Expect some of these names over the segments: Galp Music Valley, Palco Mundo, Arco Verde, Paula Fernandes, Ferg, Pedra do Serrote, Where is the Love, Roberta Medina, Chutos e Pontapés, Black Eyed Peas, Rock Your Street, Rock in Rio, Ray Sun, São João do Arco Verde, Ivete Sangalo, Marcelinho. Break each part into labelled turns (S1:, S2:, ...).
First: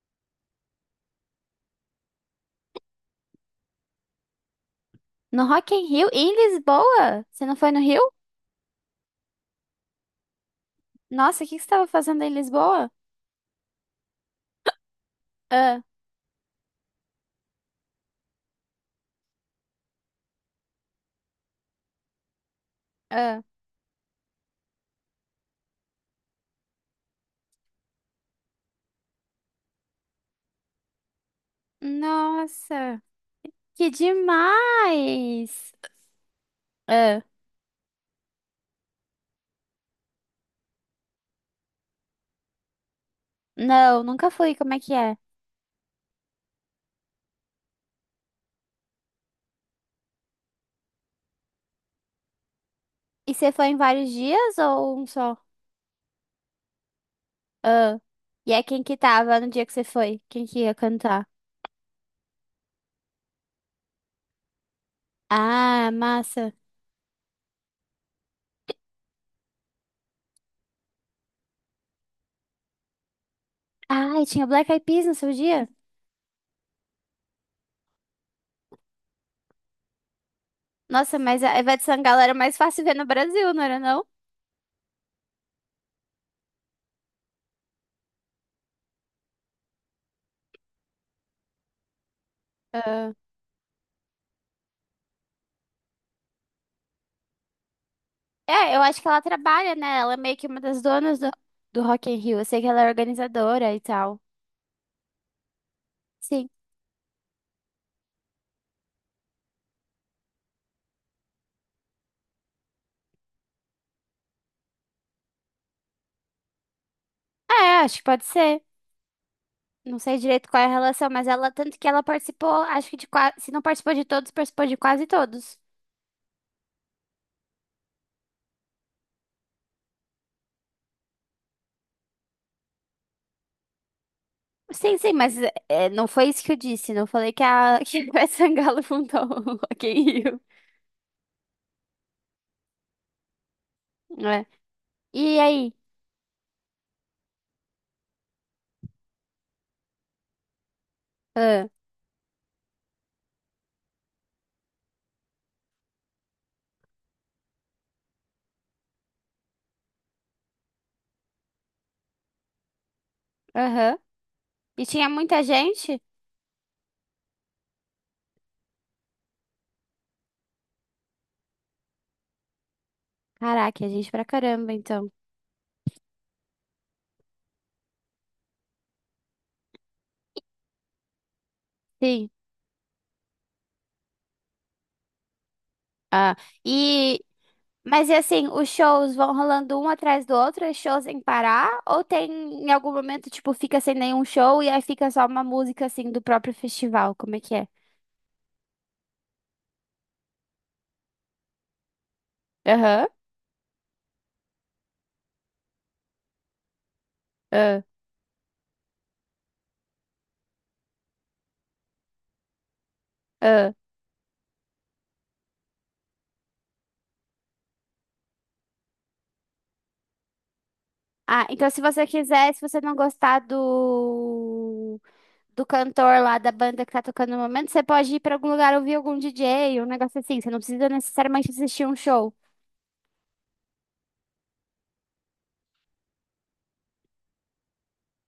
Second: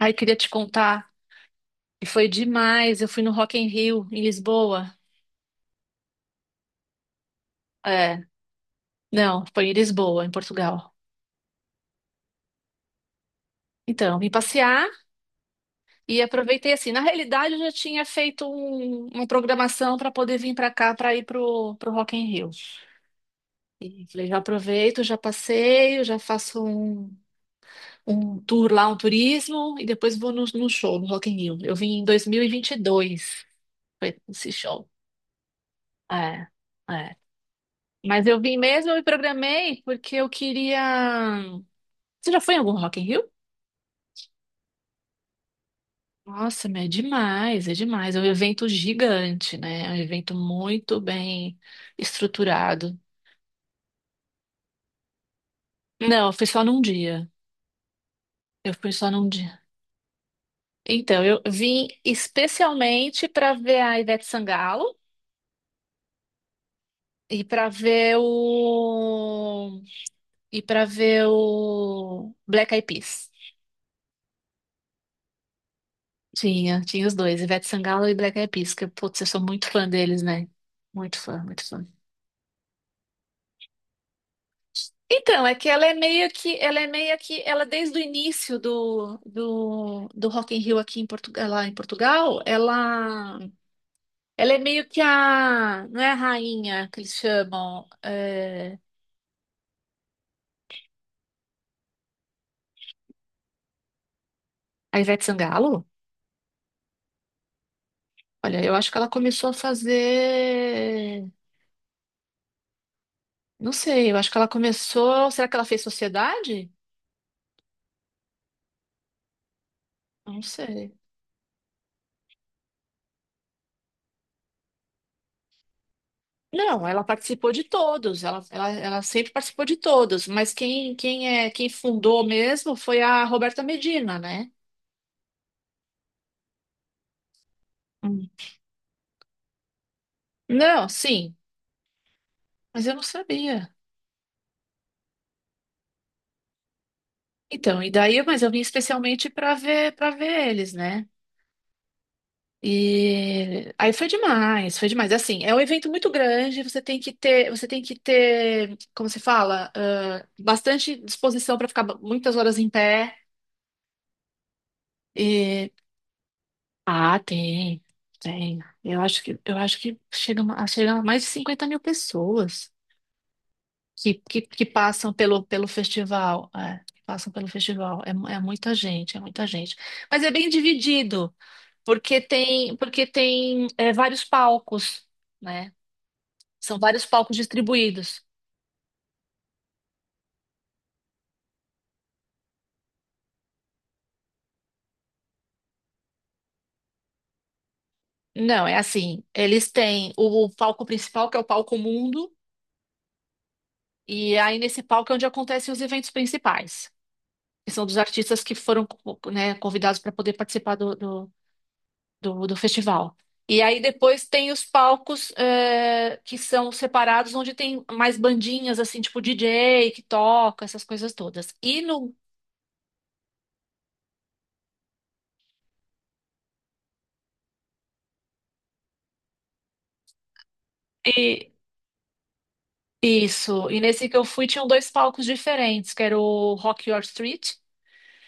S1: Ai, queria te contar. E foi demais. Eu fui no Rock in Rio, em Lisboa.
S2: No Rock in Rio? Em Lisboa? Você não foi no Rio?
S1: É, não, foi em Lisboa, em Portugal.
S2: Nossa, o que que você estava fazendo em Lisboa?
S1: Então, vim passear
S2: Ah,
S1: e aproveitei assim. Na realidade, eu já tinha feito uma programação para poder vir para cá, para ir pro Rock in Rio.
S2: ah.
S1: E falei, já aproveito, já passeio, um tour lá, um turismo, e depois vou no show, no Rock in Rio. Eu vim em
S2: Nossa,
S1: 2022,
S2: que
S1: foi esse show.
S2: demais!
S1: É, é.
S2: Ah,
S1: Mas eu vim mesmo, eu me programei porque eu queria. Você já foi em algum Rock in Rio?
S2: não, nunca fui. Como é que é?
S1: Nossa, mas é demais, é demais. É um evento gigante, né? É um evento muito bem estruturado.
S2: E você foi em vários dias ou um só?
S1: Não, eu fui só num dia.
S2: Ah, e é
S1: Eu
S2: quem
S1: fui
S2: que
S1: só num
S2: tava no
S1: dia.
S2: dia que você foi? Quem que ia
S1: Então,
S2: cantar?
S1: eu vim especialmente para ver a Ivete Sangalo
S2: Ah, massa.
S1: e para ver o e para ver o Black Eyed Peas.
S2: Ah, e tinha Black Eyed Peas no seu dia?
S1: Tinha, tinha os dois, Ivete Sangalo e Black Eyed Peas, que, putz, eu sou muito fã deles, né?
S2: Nossa,
S1: Muito
S2: mas
S1: fã,
S2: a
S1: muito
S2: Ivete
S1: fã.
S2: Sangalo era mais fácil ver no Brasil, não era não?
S1: Então, é que ela é meio que, ela desde o início do Rock in Rio aqui em Portugal, lá em Portugal, ela é meio que a, não é a rainha que eles chamam,
S2: É,
S1: é,
S2: eu acho que ela trabalha, né? Ela é meio que uma das donas do Rock in Rio. Eu sei que ela é organizadora e tal.
S1: a Ivete Sangalo?
S2: Sim.
S1: Olha, eu acho que ela começou a fazer, não sei, eu acho que ela começou, será que ela fez Sociedade?
S2: É, acho que pode ser. Não sei
S1: Não
S2: direito qual é a
S1: sei.
S2: relação, mas ela, tanto que ela participou, acho que de quase, se não participou de todos, participou de quase todos.
S1: Não, ela participou de todos, ela sempre participou de todos, mas quem fundou mesmo foi a Roberta Medina, né?
S2: Sim, sim, mas não foi isso que eu disse. Não falei que a que a
S1: Hum.
S2: Ivete Sangalo fundou o Rock in Rio.
S1: Não, sim, mas eu não sabia.
S2: É. E aí?
S1: Então, e daí, mas eu vim especialmente para ver eles, né?
S2: Ah,
S1: E aí foi demais, foi demais. Assim, é um evento muito grande, você tem que ter, como se fala, ah, bastante disposição para ficar muitas horas em pé.
S2: Aham. E tinha muita gente?
S1: Ah, tem, tem. Eu acho que chega, a chega a mais de 50 mil pessoas
S2: Caraca, é gente pra
S1: que
S2: caramba, então.
S1: passam pelo festival. É, que passam pelo festival. É, é muita gente, é muita gente. Mas é bem dividido,
S2: Sim.
S1: porque tem é, vários palcos, né?
S2: Ah,
S1: São vários
S2: e
S1: palcos
S2: Mas e
S1: distribuídos.
S2: assim, os shows vão rolando um atrás do outro, é show sem parar? Ou tem em algum momento, tipo, fica sem nenhum show e aí fica só uma música assim do próprio festival? Como é que é?
S1: Não, é assim, eles têm o palco principal, que é o palco Mundo,
S2: Aham.
S1: e aí nesse palco é onde acontecem os eventos principais, que
S2: ah,
S1: são dos artistas que foram, né, convidados para poder participar do festival. E
S2: ah.
S1: aí depois tem os palcos é, que são separados, onde tem mais bandinhas, assim, tipo DJ que toca, essas coisas
S2: Ah,
S1: todas.
S2: então se
S1: E
S2: você
S1: no.
S2: quiser, se você não gostar do do cantor lá da banda que tá tocando no momento, você pode ir pra algum lugar ouvir algum DJ, um negócio assim. Você não precisa necessariamente
S1: e-
S2: assistir um show.
S1: isso. E nesse que eu fui, tinham dois palcos diferentes, que era o Rock Your Street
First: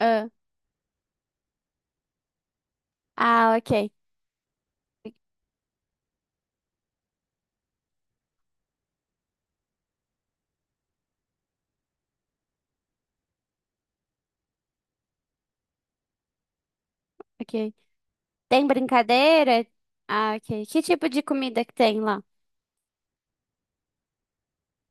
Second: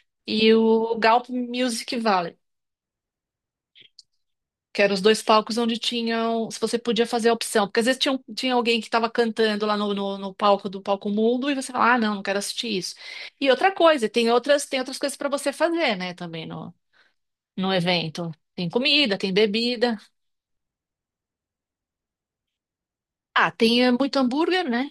S2: Ah,
S1: e o Galp Music Valley.
S2: ah, ok,
S1: Que eram os dois palcos onde tinham. Se você podia fazer a opção. Porque às vezes tinha, tinha alguém que estava cantando lá no palco do Palco Mundo e você fala, ah, não, não quero assistir isso. E outra coisa, tem outras coisas para você fazer, né, também no,
S2: ok.
S1: no evento.
S2: Tem
S1: Tem comida, tem
S2: brincadeira?
S1: bebida.
S2: Ah, ok. Que tipo de comida que tem lá?
S1: Ah, tem muito hambúrguer, né?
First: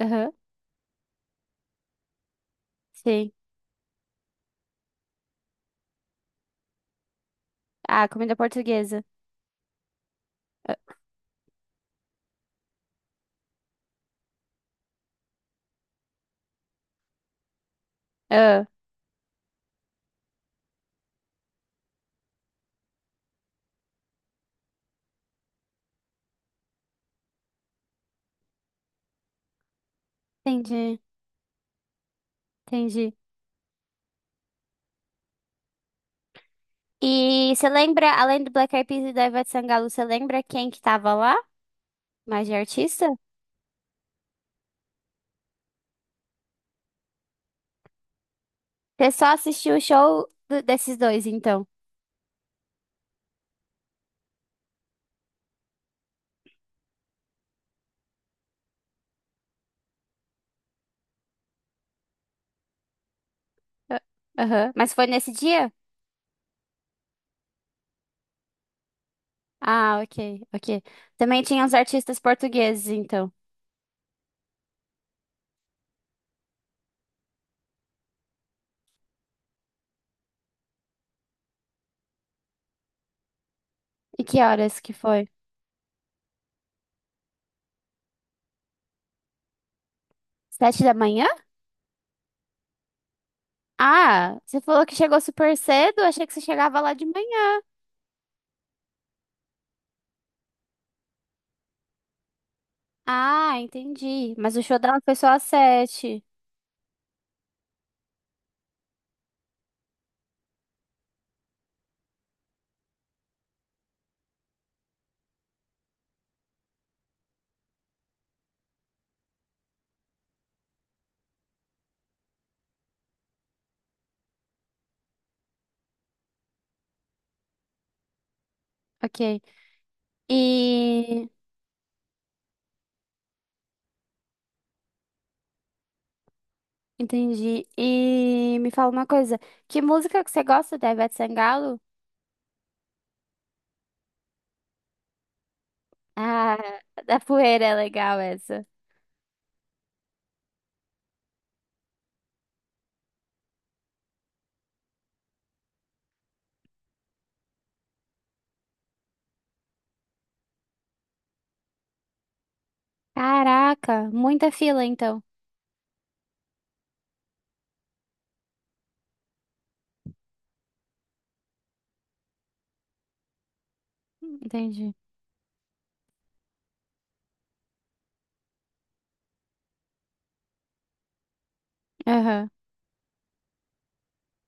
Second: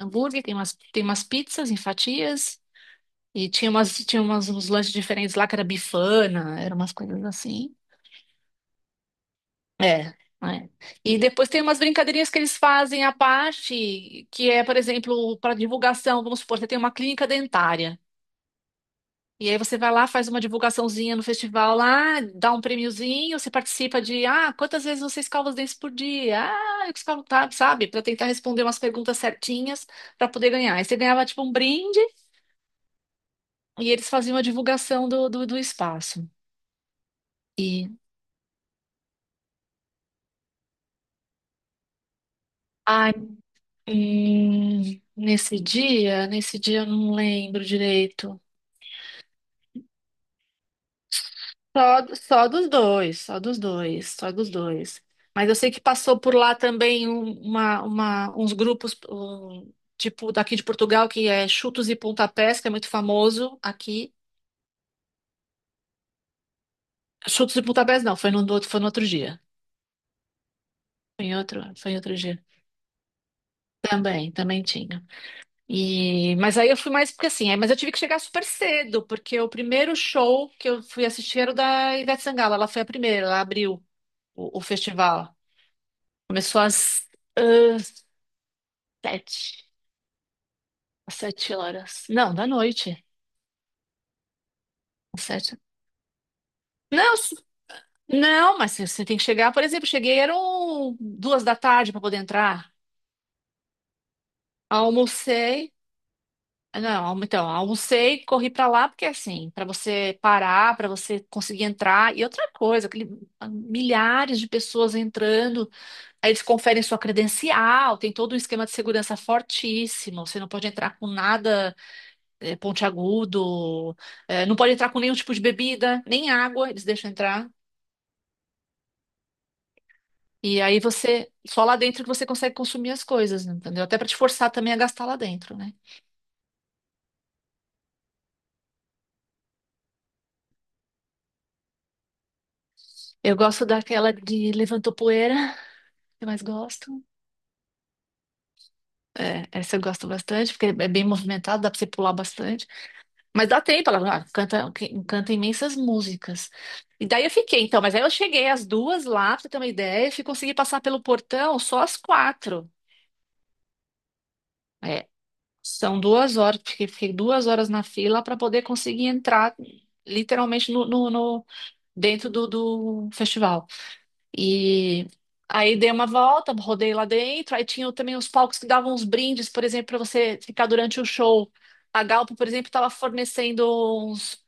S2: Aham.
S1: tem umas pizzas em fatias.
S2: Sim.
S1: E uns lanches diferentes lá que era bifana, eram umas coisas assim.
S2: Ah, comida portuguesa.
S1: É, é. E depois tem umas brincadeirinhas que eles fazem à parte, que é, por exemplo, para divulgação, vamos supor, você tem uma clínica dentária.
S2: Ah,
S1: E aí você vai lá, faz uma divulgaçãozinha no festival lá, dá um prêmiozinho, você participa de, ah, quantas vezes você escova os dentes por dia? Ah, eu escovo, tá, sabe? Para tentar responder umas perguntas certinhas para poder ganhar. Aí você
S2: entendi,
S1: ganhava tipo um brinde
S2: entendi.
S1: e eles faziam a divulgação do espaço.
S2: E você
S1: E,
S2: lembra, além do Black Eyed Peas e da Ivete Sangalo, você lembra quem que tava lá? Mais de artista?
S1: ai, nesse dia eu não lembro direito.
S2: Você só assistiu o show do- desses dois, então.
S1: Só, só dos dois, só dos dois. Mas eu sei que passou por lá também uns grupos, um, tipo daqui de Portugal, que é Chutos e Pontapés, que é muito famoso
S2: Ah,
S1: aqui.
S2: Aham. Mas foi nesse dia?
S1: Chutos e Pontapés não, foi foi no outro dia.
S2: Ah, ok, ok. Também tinha os
S1: Foi em outro
S2: artistas
S1: dia.
S2: portugueses, então.
S1: Também, também tinha. E, mas aí eu fui mais porque assim, mas eu tive que chegar super cedo, porque o primeiro show que eu fui assistir era o da Ivete Sangalo, ela foi a primeira, ela abriu
S2: E que
S1: o
S2: horas que foi?
S1: festival. Começou às Sete.
S2: Sete da
S1: Às
S2: manhã?
S1: sete horas. Não, da noite.
S2: Ah, você falou que chegou
S1: Às Sete.
S2: super cedo, achei que você chegava lá de
S1: Não, s-
S2: manhã.
S1: não, mas você tem que chegar. Por exemplo, cheguei, eram duas da tarde para poder entrar.
S2: Ah, entendi. Mas o show dela foi só às
S1: Almocei.
S2: sete.
S1: Não, então, almocei, corri para lá, porque assim, para você parar, para você conseguir entrar. E outra coisa, milhares de pessoas entrando, aí eles conferem sua credencial, tem todo um esquema de segurança fortíssimo, você não pode entrar com nada. É, pontiagudo, é, não pode entrar com nenhum tipo de bebida, nem água, eles deixam entrar.
S2: Ok.
S1: E aí
S2: E
S1: você, só lá dentro que você consegue consumir as coisas, né, entendeu? Até para te forçar também a gastar lá dentro, né?
S2: entendi. E me fala uma coisa, que música que você gosta da Ivete Sangalo?
S1: Eu gosto daquela de levantou poeira, que eu mais
S2: Ah,
S1: gosto.
S2: da Poeira é legal essa.
S1: É, essa eu gosto bastante, porque é bem movimentada, dá pra você pular bastante. Mas dá tempo, ela canta imensas músicas. E daí eu fiquei, então, mas aí eu cheguei às duas lá, pra você ter uma ideia, e consegui passar pelo portão só às quatro.
S2: Caraca, muita fila
S1: É,
S2: então.
S1: São duas horas, porque fiquei duas horas na fila para poder conseguir entrar literalmente dentro do festival.
S2: Entendi.
S1: E aí dei uma volta, rodei lá dentro, aí tinha também os palcos que davam uns brindes, por exemplo, para você ficar durante o show. A Galpo, por
S2: Aham.
S1: exemplo, estava fornecendo uns,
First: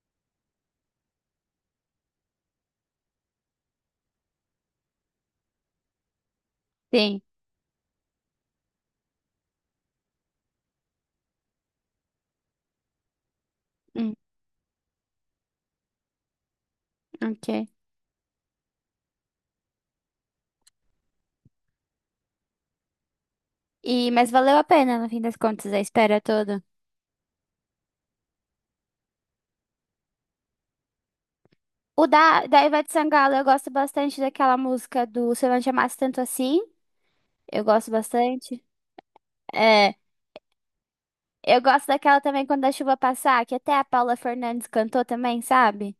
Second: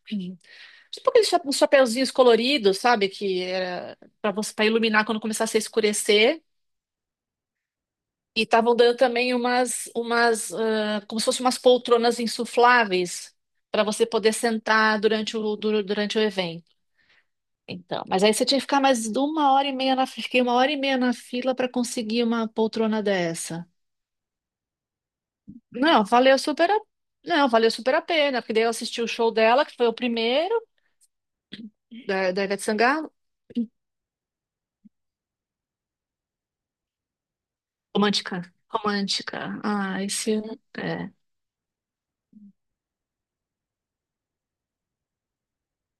S1: tipo aqueles uns chapeuzinhos coloridos, sabe? Que era para você para iluminar quando começasse a escurecer.
S2: Sim.
S1: E estavam dando também como se fossem umas poltronas insufláveis para você
S2: Hum,
S1: poder sentar durante durante o evento.
S2: ok.
S1: Então, mas aí você tinha que ficar mais de uma hora e meia na, fiquei uma hora e meia na fila para conseguir uma poltrona dessa.
S2: E mas valeu a pena no fim das contas a
S1: Não,
S2: espera
S1: valeu
S2: toda.
S1: super a, não, valeu super a pena, porque daí eu assisti o show dela, que foi o primeiro,
S2: O
S1: da Ivete
S2: da Ivete
S1: Sangalo.
S2: Sangalo, eu gosto bastante daquela música do Se Eu Não Te Amasse Tanto Assim. Eu gosto
S1: Romântica.
S2: bastante.
S1: Romântica.
S2: É,
S1: Ah, esse é,
S2: eu gosto daquela também quando a chuva passar, que até a Paula Fernandes cantou também, sabe?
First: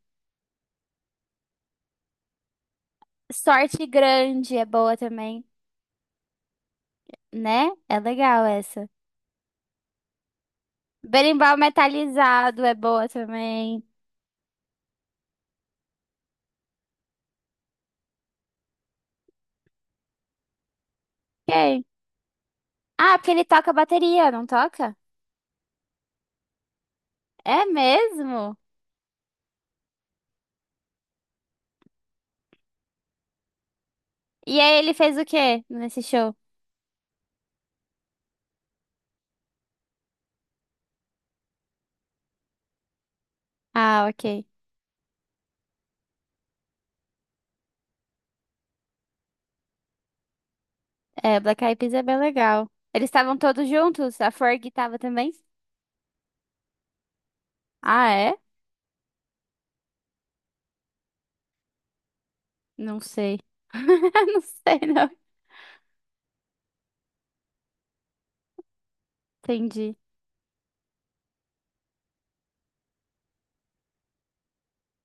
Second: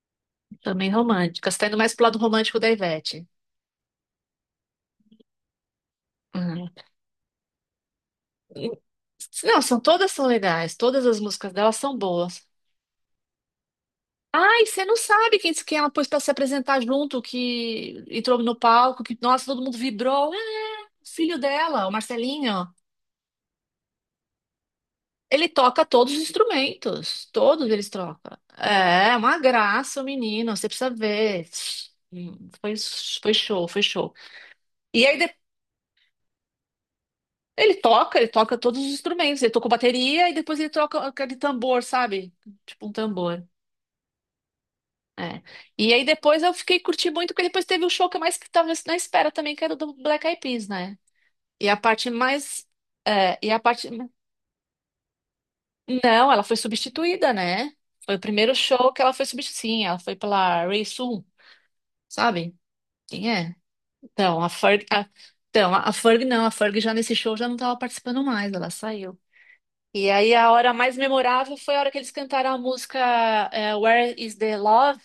S1: também romântica. Você tá indo mais pro lado romântico da Ivete.
S2: Sorte grande é boa também, né? É legal
S1: E-
S2: essa.
S1: Não, são todas são legais, todas as músicas
S2: Berimbau
S1: delas são boas.
S2: metalizado é boa também.
S1: Ai, você não sabe quem que ela pôs pra se apresentar junto, que entrou no palco, que nossa, todo mundo vibrou. Ah, o filho
S2: Quem?
S1: dela, o Marcelinho.
S2: Ah, porque ele toca bateria, não toca?
S1: Ele toca todos os instrumentos,
S2: É
S1: todos eles trocam.
S2: mesmo?
S1: É, uma graça, o menino, você precisa ver. Hum, Foi, foi show, foi show.
S2: E aí ele
S1: E
S2: fez
S1: aí
S2: o
S1: de-
S2: quê nesse show?
S1: ele toca todos os instrumentos, ele toca bateria e depois ele troca aquele tambor, sabe? Tipo um tambor.
S2: Ah, ok.
S1: É. E aí depois eu fiquei curtindo muito, porque depois teve o show que eu mais que tava na espera também, que era o do Black Eyed Peas, né?
S2: É, Black
S1: E
S2: Eyed
S1: a
S2: Peas é
S1: parte
S2: bem
S1: mais.
S2: legal. Eles estavam
S1: E a
S2: todos
S1: parte.
S2: juntos? A Ferg tava também?
S1: Não, ela foi substituída, né?
S2: Ah,
S1: Foi o
S2: é?
S1: primeiro show que ela foi substituída. Sim, ela foi pela Ray Sun, sabe?
S2: Não
S1: Quem
S2: sei.
S1: é?
S2: Não
S1: Então, a
S2: sei,
S1: Ferg. a-
S2: não.
S1: Então, a Ferg não, a Ferg já nesse show já não tava participando mais, ela saiu.
S2: Entendi.
S1: E aí a hora mais memorável foi a hora que eles cantaram a música Where is the Love?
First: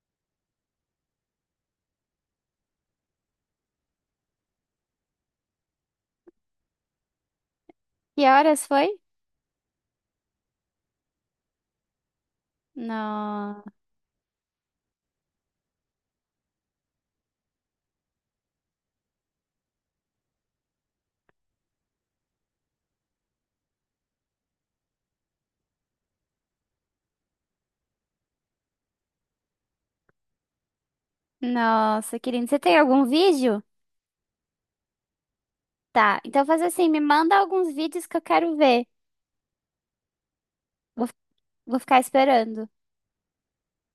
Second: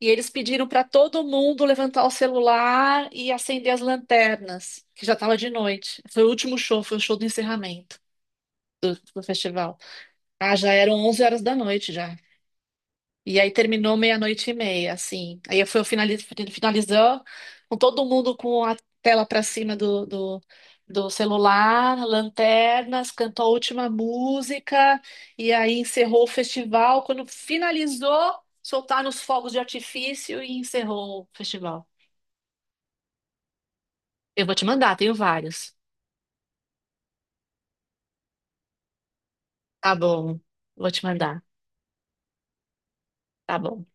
S1: E eles pediram para todo mundo levantar o celular e acender as lanternas, que já estava de noite. Foi o último show, foi o show do encerramento
S2: Que horas foi?
S1: do festival. Ah, já eram 23 horas da noite já. E aí
S2: No...
S1: terminou meia-noite e meia, assim. Aí eu fui finalizando com todo mundo com a tela para cima do celular, lanternas, cantou a última música, e aí encerrou o festival. Quando finalizou, soltaram os fogos de artifício e encerrou o festival.
S2: Nossa, querido. Você tem algum vídeo?
S1: Eu vou te mandar, tenho vários.
S2: Tá, então faz assim, me manda alguns vídeos que eu quero ver.
S1: Tá bom, vou te
S2: Vou,
S1: mandar.
S2: vou ficar esperando.
S1: Tá bom.